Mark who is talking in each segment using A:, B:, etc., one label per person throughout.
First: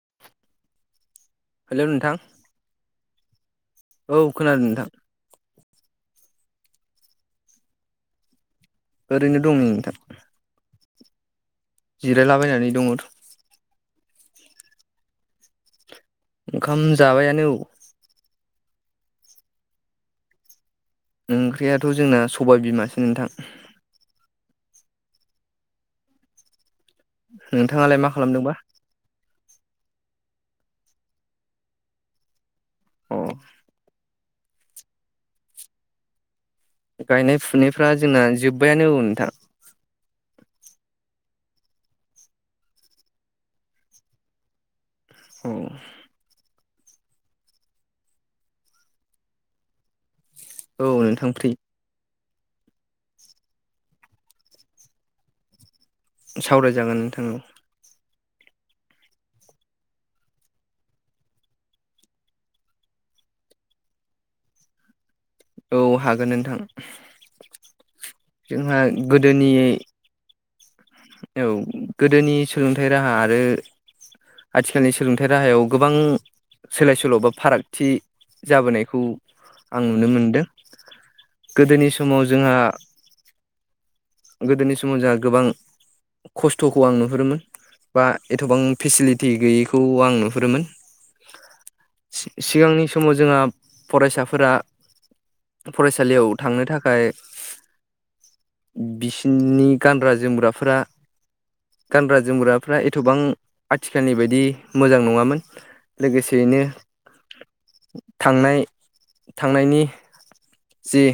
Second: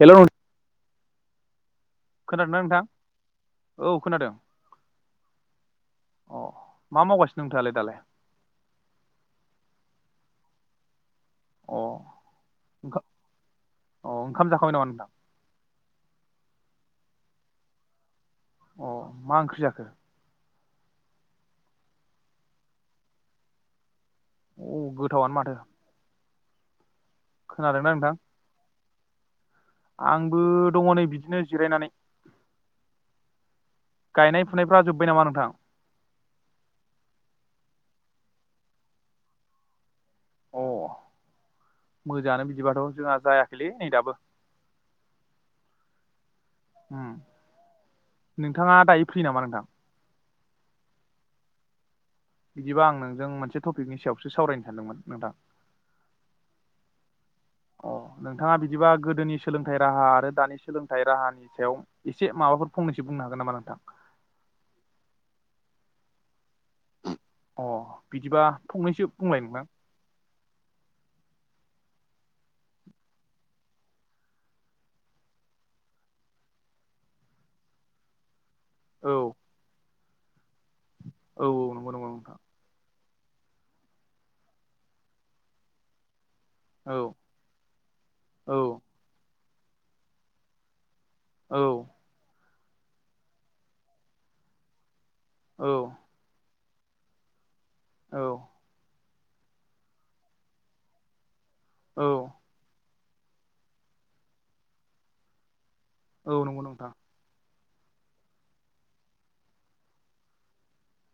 A: हेल'
B: hello नोंथां
A: खोनादो ना नोंथां?
B: औ खोनादों नोंथां।
A: अ मा मावगासिनो नोंथाङालाय दालाय?
B: ओरैनो दं नोंथां।
A: अ ओंखाम
B: जिरायलाबायनानै दङ।
A: अ ओंखाम जाखांबाय नामा नोंथां?
B: ओंखाम जाबायानो औ।
A: अ मा ओंख्रि जाखो?
B: ओंख्रियाथ' जोंना सबाय बिमासो नोंथां।
A: औ गोथावनो माथो। खोनादोंना
B: नोंथाङालाय मा
A: नोंथां
B: खालामदोंबा?
A: आंबो दङ नै बिदिनो जिरायनानै।
B: औ
A: गायनाय फुनायफ्रा जोबबाय नामा नोंथां?
B: गायनाय फुनायफ्रा जोंना जोबबायानो औ नोंथां।
A: अ मोजाङानो बिदिबाथ' जोंहा जायाखैलै नै दाबो।
B: औ
A: नोंथाङा दायो फ्रि नामा नोंथां?
B: औ नोंथां फ्रि।
A: बिदिबा आं नोंजों मोनसे टपिकनि सायावसो सावरायनो सानदोंमोन नोंथां।
B: सावरायजागोन नोंथां औ।
A: अ नोंथाङा बिदिबा गोदोनि सोलोंथाइ राहा आरो दानि सोलोंथाइ राहानि सायाव एसे माबाफोर फंनै सो बुंनो हागोन नामा नोंथां?
B: औ हागोन नोंथां।
A: अ बिदिबा
B: जोंहा
A: फंनैसो बुंलाय
B: गोदोनि
A: नोंथां
B: औ गोदोनि सोलोंथाइ राहा आरो आथिखालनि सोलोंथाइ राहायाव गोबां सोलाय सोल' बा फारागथि जाबोनायखौ
A: औ
B: आं नुनो मोनदों
A: औ
B: गोदोनि
A: नंगौ नंगौ
B: समाव
A: नोंथां
B: जोंहा गोदोनि समाव जोंहा गोबां खस्थ'खौ
A: औ
B: आं नुहुरोमोन बा
A: औ
B: एथबां फेसिलिटि गैयैखौ आं नुहुरोमोन।
A: औ।
B: सिगांनि समाव जोंहा फरायसाफोरा
A: औ
B: फरायसालियाव थांनो थाखाय फाय
A: औ
B: बिसोरनि गानग्रा जोमग्राफोरा गानग्रा जोमग्राफ्रा एथ'बां आथिखालनि बायदि मोजां नङामोन
A: औ
B: लोगोसेयैनो
A: नंगौ नोंथां
B: थांनाय थांनायनि जि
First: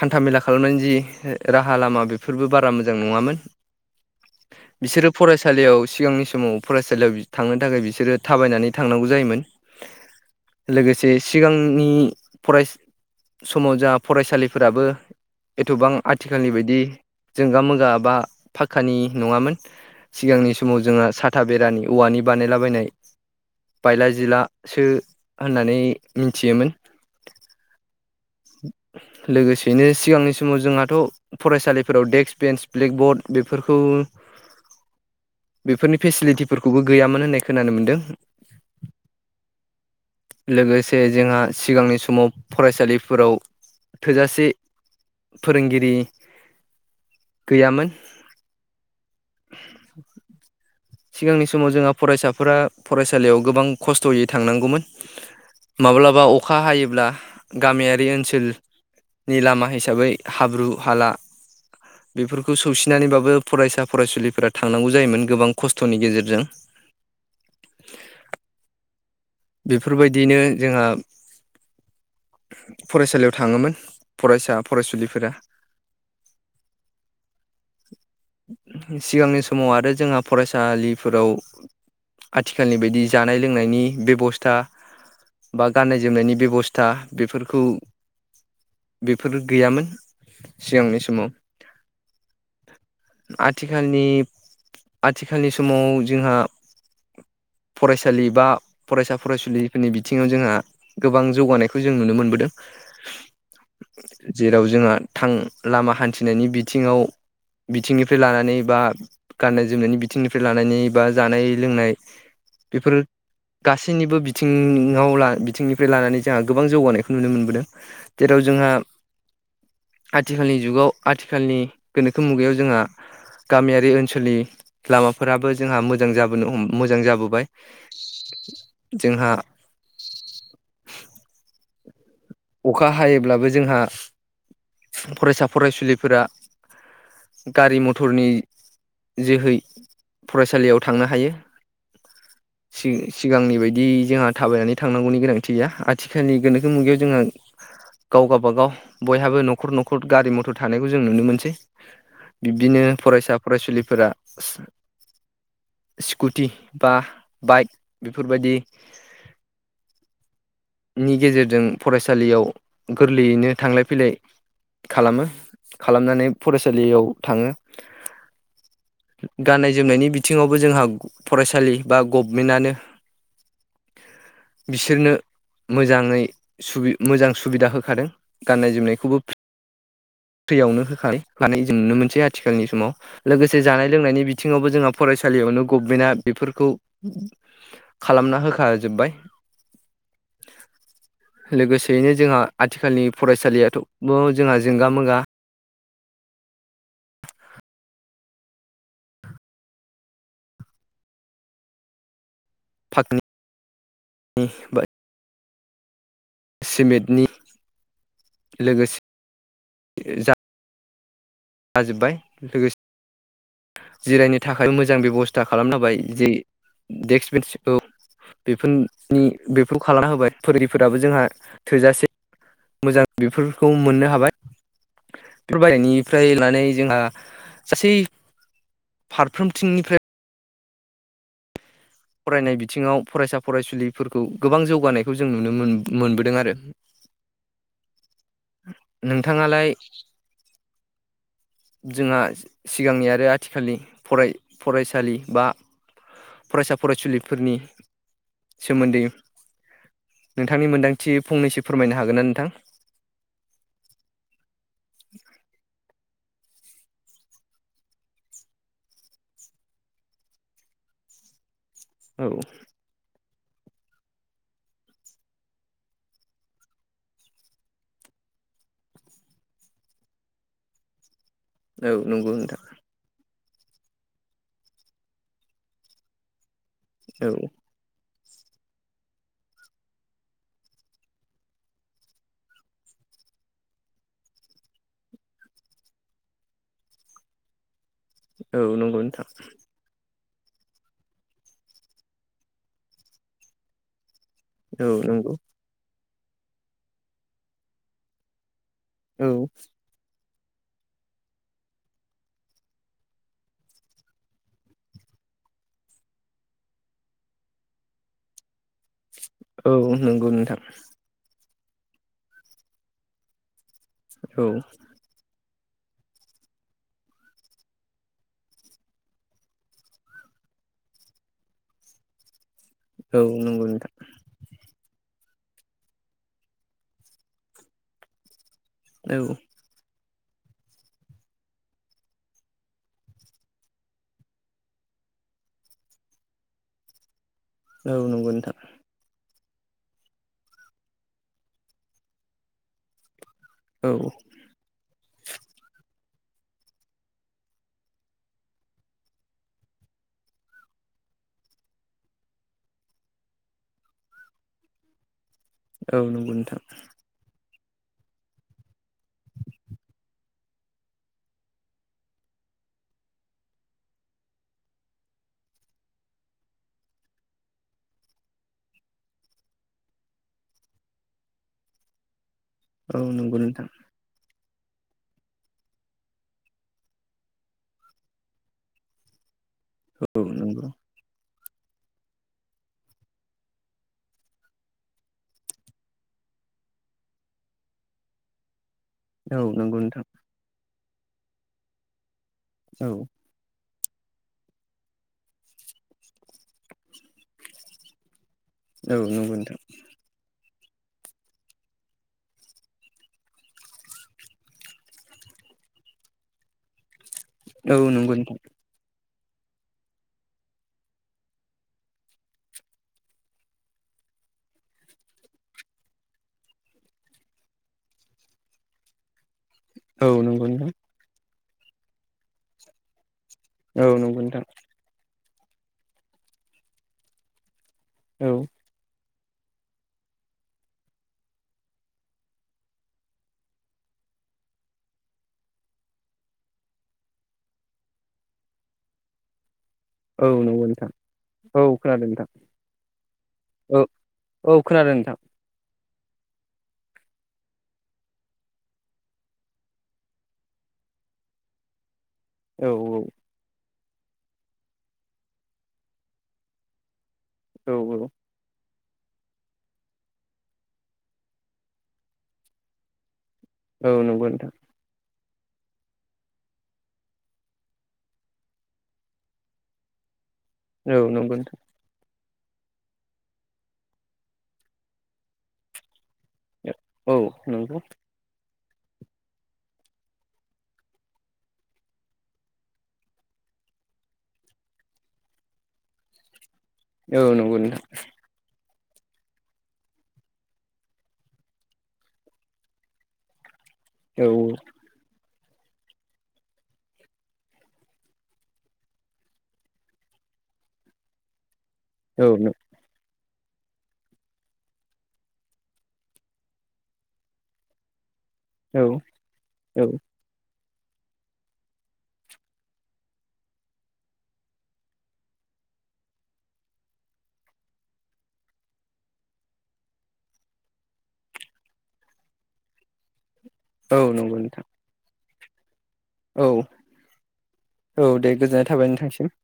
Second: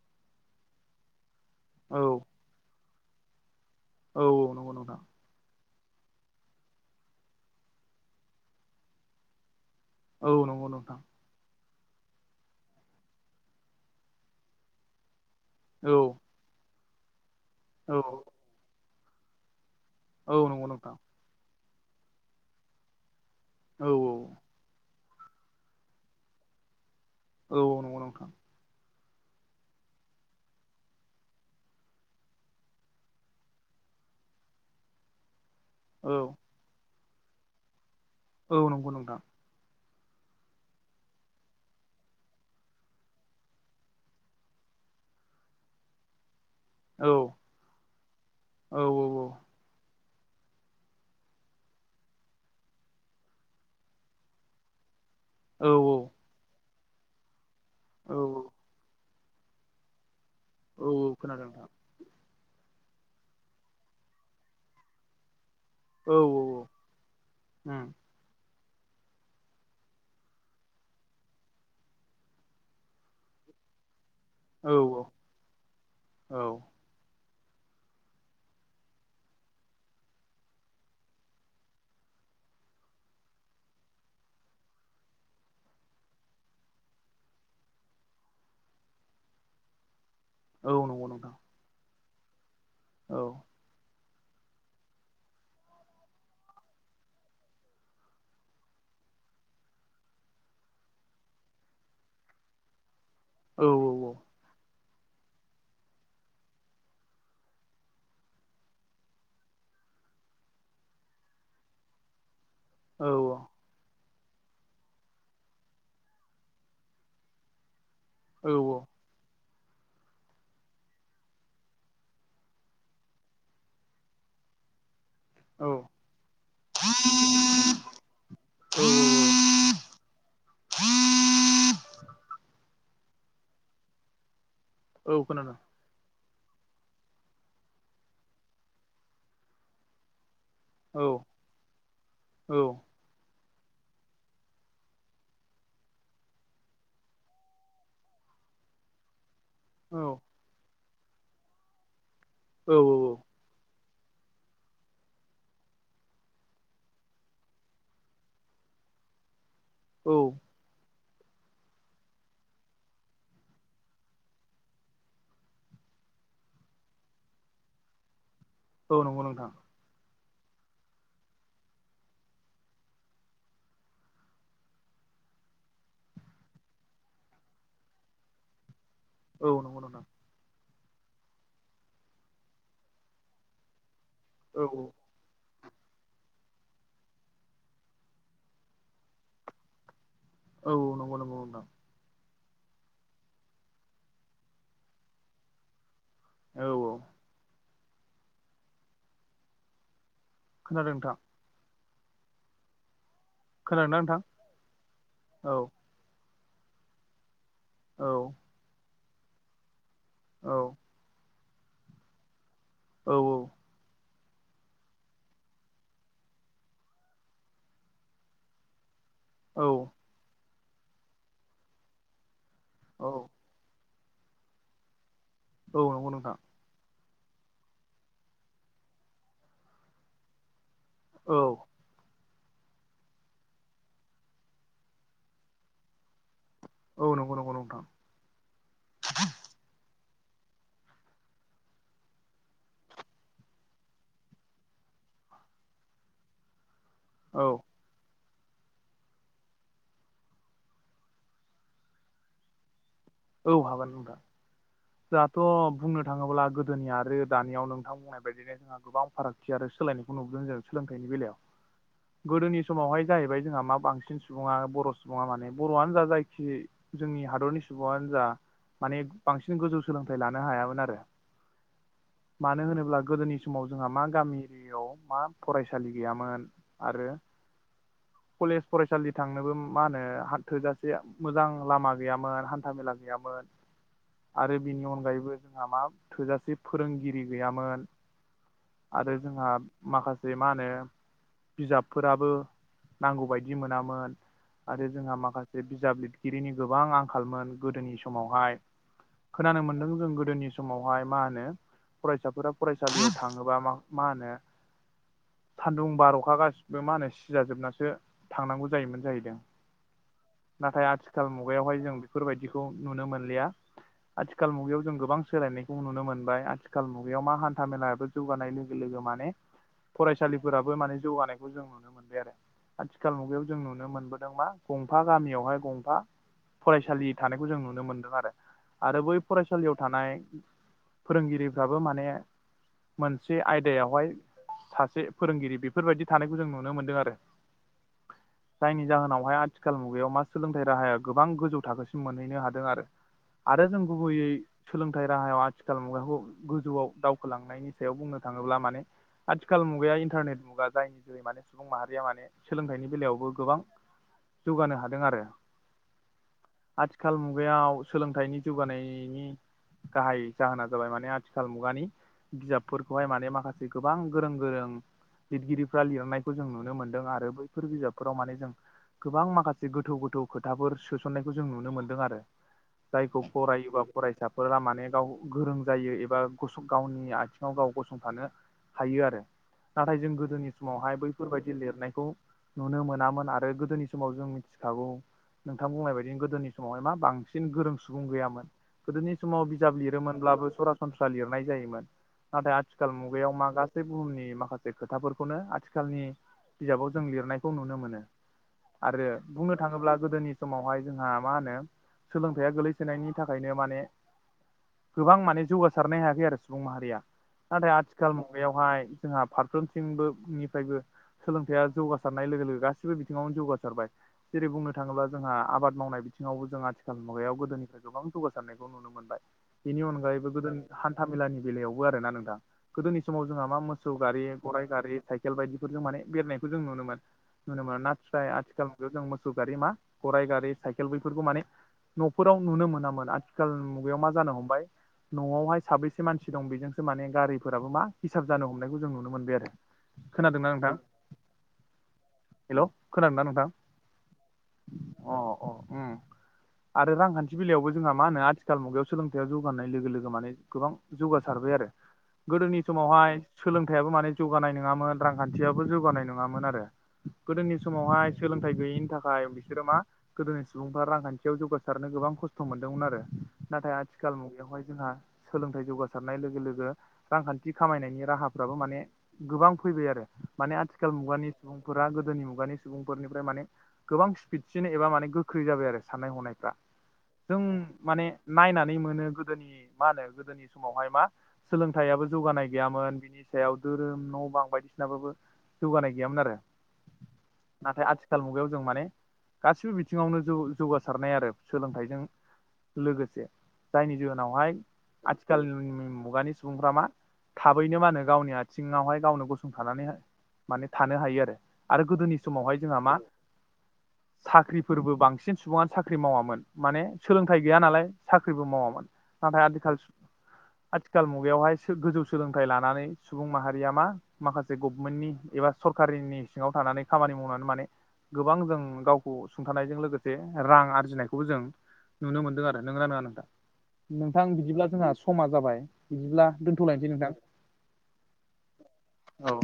B: हान्थाामेला खालामनायनि जि राहा
A: औ
B: लामा बेफोरबो बारा मोजां नङामोन।
A: औ नंगौ नोंथां
B: बिसोरो फरायसालियाव सिगांनि समाव फरायसालियाव थांनो थाखाय बिसोरो थाबायनानै थांनांगौ जायोमोन।
A: औ नंगौ नोंथां
B: लोगोसे सिगांनि फराय समाव जा फरायसालि फोराबो एथ'बां
A: औ
B: आथिखालनि बायदि जोंगा मोगा
A: औ
B: बा फा खानि नङामोन
A: औ
B: सिगांनि
A: नंगौ
B: समाव
A: नोंथां
B: जोंहा साथा बेरानि औवानि बानायलाबायनाय
A: औ
B: बायला जिलासो होननानै मिथियोमोन।
A: औ नंगौ नंथां।
B: लोगोसेयैनो सिगांनि समाव जोंहाथ' फरायसालिफोराव डेक्स्क बेन्स ब्लेकबर्ड बेफोरखौ उ
A: [inaudible]
B: बेफोरनि
A: औ
B: फेसिलिटिफोरखौबो गैयामोन होननाय खोनानो मोन्दों।
A: औ नंगौ नोंथां
B: लोगोसे जोंहा सिगांनि समाव फरायसालि फोराव थोजासे फोरोंगिरि
A: औ
B: गैयामोन [inaudible]
A: औ
B: सिगांनि समाव जोंहा फरायसाफोरा फरायसालियाव गोबां खस्थ'यै थांनांगौमोन।
A: औ
B: माब्लाबा अखा हायोब अब्ला गामियारि
A: औ
B: ओनसोलनि लामा हिसाबै हाब्रु हाला
A: औ खोनादों नोंथां
B: बेफोरखौ सौसि थिनानैबाबो फरायसा फरायसुलिफोरा थांनांगौ जायोमोन गोबां खस्थ'नि
A: औ औ
B: गेजेरजों।
A: उम
B: [unintelligible] बेफोरबायदियैनो जोंहा फरायसालियाव थाङोमोन। फरायसा
A: औ
B: फरायसुलिफोरा
A: औ
B: सिगांनि समाव आरो जोंहा फरायसालिफोराव आथिखालनि बायदि जानाय लोंनायनि बेब स्था बा गनाय जोमनायनि बेबस्था बेफोरखौ बेफोर गैयामोन
A: औ
B: सिगांनि
A: नंगौ
B: समाव।
A: नोंथां औ
B: आथिखालनि आथिखालनि समाव जोंहा फरायसालि बा फरायसा फरायसुलिफोरनि बिथिङाव जोंहा गोबां जौगानायखौ जों नुनो मोनबोदों
A: औ
B: जेराव जोंहा थां लामा हान्थिनायनि बिथिङाव बिथिंनिफ्राय लानानै बा गाननाय जोमनायनि बिथिंनिफ्राय लानानै बा जानाय लोंनाय बेफोरो
A: औ
B: गासै निबो बिथिङाव ला बिथिंनिफ्राय लानानै जोंहा गोबां जौगानायखौ नुनो मोनबोदों। जेराव जोंहा आथिखालनि जुगाव आथिखालनि गोनोखो मुगायाव जोंहा गामियारि ओनसोलनि लामा फोराबो
A: औ
B: जोंहा मोजां जाबोनो हम मोजां जाबोबाय।
A: औ
B: जोंहा [inaudible] अखा हायोब्लाबो जोंहा
A: औ
B: फरायसा
A: खोनादों
B: फरायसुलिफोरा गारि मथरनि जोहै फरायसालियाव
A: औ
B: थांनो हायो।
A: औ
B: सि-सिगांनि बायदि जोंहा थाबायनानै थांनांगौनि गोनांथि गैया आथिखालनि गोनोखो मुगायाव जोंहा गाव गावबागाव बयहाबो न'खर न'खर गारि मथर थानाय खौ जों नुनो मोनसै।
A: औ
B: बिब्दिनो फरायसा फरायसुलिफोरा स्कुटि बा बाइक बेफोरबायदि
A: औ।
B: नि गेजेरजों फरायसालियाव गोरलैयैनो थांलाय फैलाय खालामो खालामनानै फरायसालियाव थाङो।
A: औ नंगौ नोंथां
B: गाननाय जोमनायनि बिद थिङावबो जोंहा फरायसालि बा गभमेन्टनो बिसोरनो मोजाङै सुबि मोजां सुबिदा होखादों गाननाय जोमनाय खौबो फिट
A: औ नंगौ नोंथां
B: फ्रियावनो। [unintelligible] जों नुनो मोनसै आथिखालनि समाव। लोगोसे जानाय लोंनायनि
A: औ
B: बिथिङावबो जोंहा फरायसालियावनो गभमेन्टआ बेफोरखौ खालामना होखाजोब्बाय।
A: औ नंगौ नंगौ नोंथां
B: लोगोसेयैनो जोंहा। आथिखालनि फरायसालियाथ'बो जोंहा जोंगा-मोगा।
A: औ-औ। खोनादों नोंथां।
B: फाक्नि।
A: खोनादोंना नोंथां औ।
B: सिमेटनि।
A: औ
B: लोगोसे जा।
A: औ
B: जाजोबबाय लोगोसे।
A: औ-औ।
B: जिरायनो थाखाय मोजां बेब'स्था खालामनांबाय जे डेक्स बेन्स औ बेफोर। नि
A: औ
B: बेफोरखौ खालामना होबाय फोरोंगिरिफोराबो जोंहा थोजासे। मोजां
A: औ
B: बेफोरखौ मोननो हाबाय बेफोर
A: औ नंगौ
B: बायनायनिफ्राय
A: नोंथां
B: लानानै जोंहा। गासै फारफ्रोमथिंनिफ्राय।
A: औ।
B: फरायनाय बिथिङाव फरायसा फरायसुलिफोरखौ गोबां जौगानायखौ जों नुनो मोन मोनबोदों आरो।
A: औ नंगौ नंगौ नंगौ नोंथां।
B: नोंथाङालाय। जोंहा सिगांनि आरो आथिखालनि फराय फरायसालि बा। फरायसा
A: औ
B: फरायसुलिफोरनि। सोमोन्दै नोंथांनि मोन्दांथि फंनैसो फोरमायनो हागोन ना नोंथां।
A: औ हागोन नोंथां। जाहाथ' बुंनो थाङोब्ला गोदोनिया आरो दानियाव नोंथां बुंनाय बायदिनो जोंहा गोबां फारागथि आरो। सोलायनायखौ नुबोदों जों सोलोंथाइनि बेलायाव
B: औ
A: गोदोनि समावहाय जाहैबाय। जोंहा मा बांसिन सुबुंङा बर' सुबुं आ माने बर'आनो जा जायखि जोंनि हादरनि सुबुं। सुबुंआनो जा माने बांसिन गोजौ सोलोंथाइ लानो हायामोन आरो।
B: औ नंगौ नोंथां
A: मानो होनोब्ला गोदोनि सम। समाव जोंहा मा गामि एरिययाव मा फरायसालि गैयामोन आरो।
B: औ
A: कलेज फरायसालि थांनोबो मा होनो हाथो-जासेआ मोजां लामा गैयामोन। हान्थामेला गैयामोन। आरो बिनि अनगायैबो जोंहा मा थोजासे फोरोंगिरि गैयामोन।
B: औ नंगौ
A: आरो
B: नोंथां
A: जोंहा माखासे। जे मा होनो बिजाबफोराबो नांगौबायायदि मोनामोन। आरो
B: औ
A: जोंहा
B: नंगौ
A: माखासे बिजाब लिरगिरिनि गोबां आंखालमोन गोदोनि समावहाय।
B: औ
A: खोनानो मोनदों जों गोदोनि। समावहाय मा होनो फरायसाफोरा फरायसालियाव थाङोबा मा होनो। सान्दुं बार'खा गासिबो मा होनो सिजाजोबनासो थांनांगौ जायोमोन जाहैदों।
B: औ औ नंगौ नोंथां
A: नाथाय आथिखाल मुगायावहाय जों बेफोरबायदिखौ नुनो मोनलिया
B: औ
A: आथिखाल मुगायाव जों गोबां सोलायनाय नुनो मोनबाय आथिखाल मुगायाव मा हान्था मेलायाबो जौगानाय लोगो लोगो माने फरायसालिफोराबो माने जौगानायखौ जों नुनो मोनबाय आरो। आथिखाल
B: औ
A: मुगायाव जों
B: नंगौ
A: नुनो
B: नोंथां
A: मोनबोदों मा गंफा गामियावहाय गंफा फरायसालि थानायखौ जों नुनो मोनदों आरो आरो बै
B: औ
A: फरायसालियाव थानाय फोरोंगिरिफ्राबो माने मोनसे आयदायावहाय सासे फोरोंगिरि बेफोरबायदि थानायखौ जों नुनो मोनदों आरो।
B: औ नंगौ नोंथां
A: जायनि जाहोनावहाय आथिखाल मुगायाव मा सोलोंथाइ राहाया गोबां गोजौ थाखोसि मोनहैनो हादों आरो जों
B: औ
A: गुबैयै सोलोंथाइ राहायाव आथिखाल मुगाखौ गोजौआव दावखोलांनायनि सायाव बुंनो थाङोब्ला माने आथिखाल मुगाया इन्टारनेट मुगा जायनि जै माने सुबुं माहारिया माने सोलोंथाइनि बेलायावबो गोबां जौगानो हादों आरो।
B: औ नंगौ
A: आथिखाल मुगायाव सोलोंथाइनि जौगानायनि गाहाय जाहोना जाबाय माने आथिखाल मुगानि बिजाबफोरखौहाय माने माखासे गोबां गोरों गोरों लिरगिरिफ्रा लिरनायखौ जों नुनो मोन्दों आरो बैफोर बिजाबफोराव माने जों गोबां माखासे गोथौ- गोथौ खोथाफोर सोसननायखौ जों नुनो मोन्दों आरो
B: औ
A: जायखौ
B: नंगौ नोंथां
A: फरायोबा फरायसा फोरामाने गाव गोरों जायो एबा गावनि आथिङाव गाव गसंथानो हायो आरो नाथाय जों
B: औ
A: गोदोनि
B: नंगौ
A: समावहाय बै बेफोरबायाददि लिरनायखौ नुनो मोनामोन आरो गोदोनि समाव जों मिथिखागौ नोंथां बुंनाय बाय दिगोदोनि समावहाय मा बांसिन गोरों सुबुं गैयामोन गोदोनि
B: औ
A: समाव बिजाब
B: नंगौ नोंथां
A: लिरोमोनब्लाबो सरास सनस्रा लिरनाय जायोमोन नाथाय
B: औ
A: आथिखाल मुगायाव मा गासै बुहुमनि माखासे खोथाफोरखौनो आथिखालनि बिजाबाव जों लिरनायखौ नुनो मोनो
B: औ
A: आरो
B: नंगौ
A: बुंनो
B: नोंथां
A: थाङोब्ला गोदोनि समावहाय जोंहा मा होनो सोलोंथाइा गोलैसोनायनि थाखायनो माने गोबां माने जौगासारनो हायाखै आरो सुबुं माहारिया नाथाय
B: औ
A: आथिखाल
B: नंगौ नोंथां
A: मुगायावहाय जोंहा फारफ्रोमसिंबो निफ्रायबो सोलोंथाइया जौगासारनाय लोगो लोगो गासिबो बिथिङावनो जौगासारबाय जेरै बुंनो थाङोब्ला जोंहा आबाद मावनाय बिथिङावबो जों आथिखाल मुगायाव गोदोनिफ्राय गोबां जौगासारनायखौ नुनो मोनबाय बेनि
B: औ
A: अनगायैबो
B: नंगौ
A: गोदो
B: नोंथां
A: हान्था- मेलानि बेलायावबो आरो ना नोंथां गोदोनि समाव जोंहा मा
B: औ
A: मोसौ
B: नंगौ
A: गारि,
B: नोंथां
A: गराइ गारि, साइकेल बायदिफोरजों माने बेरनायखौ जों नुनो मोनोन नुनो मोनो नाथाइ
B: औ
A: आथिखाल मुगायाव जों मोसौ गारि मा गराइ गारि साइकेल बैफोरखौ माने न'फोराव नुनो मोनामोन आथिखाल मुगायाव मा जानो हमबाय न'आवहाय साब्रैसे मानसि दं बेजोंसो माने गारिफोराबो मा हिसाब जानो हमनायखौ जों नुनो मोनबाय आरो
B: औ नंगौ नोंथां औ खोनादों नोंथां
A: हेल' खोनादोंना नोंथां
B: औ - औ खोनादों नोंथां
A: उ आरो रांखान्थि बेलायावबो जोंहा मा होनो आथिखाल मुगायाव सोलोंथायाइाव जौग होनाय लोगो - लोगो मान गोबां जौगासार दो आरो गोदोनि
B: औ
A: समावहाय सोंलों थायाबो माने जौगानाय नङामोन रांखान्थियाबो जौगानाय नङामोन आरो गोदोनि
B: औ औ
A: समावहाय सोलोंथाइ गैयिनि थाखाय बिसोरो मा गोदोनि सुबुंफ्रा रांखान्थियाव जौगासारनो गोबां खस्थ' मोन्दोंमोन आरो नाथाय
B: औ
A: आथिखाल
B: नंगौ नोंथां
A: मुगायावहाय जोंहा सोलोंथाइ जौगासारनाय लोगो लोगो रांखान्थि खामायनायनि राहाफ्राबो माने गोबां फैबाय आरो माने आथिखाल
B: औ
A: मुगानि
B: नंगौ नोंथां
A: सुबुंफोरा गोदोनि मुगानि सुबुंफोरनिफ्राय माने गोबां स्पिडसिन एबा माने गोख्रै जाबाय आरो साननाय हनायफ्रा
B: औ
A: जों
B: नंगौ
A: माने नायनानै नै मोनो गोदोनि माहोनो गोदोनि समावहाय मा सोलोंथाबो जौगानाय गैयामोन बिनि सायाव धोरोम न' बां बायदिसिनाबो जौगानाय गैयामोन आरो
B: औ नंगौ नोंथां
A: नाथाय आथिखाल मुगायाव जों माने गासिबो बिथिं सिङावनो जौ जौगासारनाय आरो सोलोंथाइजों लोगोसे जायनि
B: औ
A: जाहोनावहाय आथिखाल मुगानि सुबुंफ्रा मा थाबैनो मा होनो गावनि आथिङावहाय गावनो गसंथानानै माने थानो हायो आरो आरो गोदोनि
B: औ
A: समावहाय जोंहा मा साख्रि फोरबो बांसिन सुबुङानो साख्रि मावामोन माने सोलोंथाइ गैया नालाय साख्रिबो
B: औ
A: मावामोन नाथाय आथिखाल
B: औ
A: आथिखाल मुगायावहाय गोजौ सोलोंथाइ लानानै सुबुं माहारिया मा माखासे गभमेन्टनि एबा सरकारिनि सिङाव थानानै खामानि मावनानै माने गोबां जों गावखौ सुंथानायजों लोगोसे रां आरजिनायखौबो जों नुनो मोनदों आरो नोंना नङा नोंथां
B: औ
A: नोंथां
B: नंगौ
A: बिदिब्ला जोंहा समा जाबाय बिदिब्ला
B: औ
A: दोनथ'लायनोसै
B: औ दे गोजोननाय थाबाय नोंथांसिम
A: नोंथां औ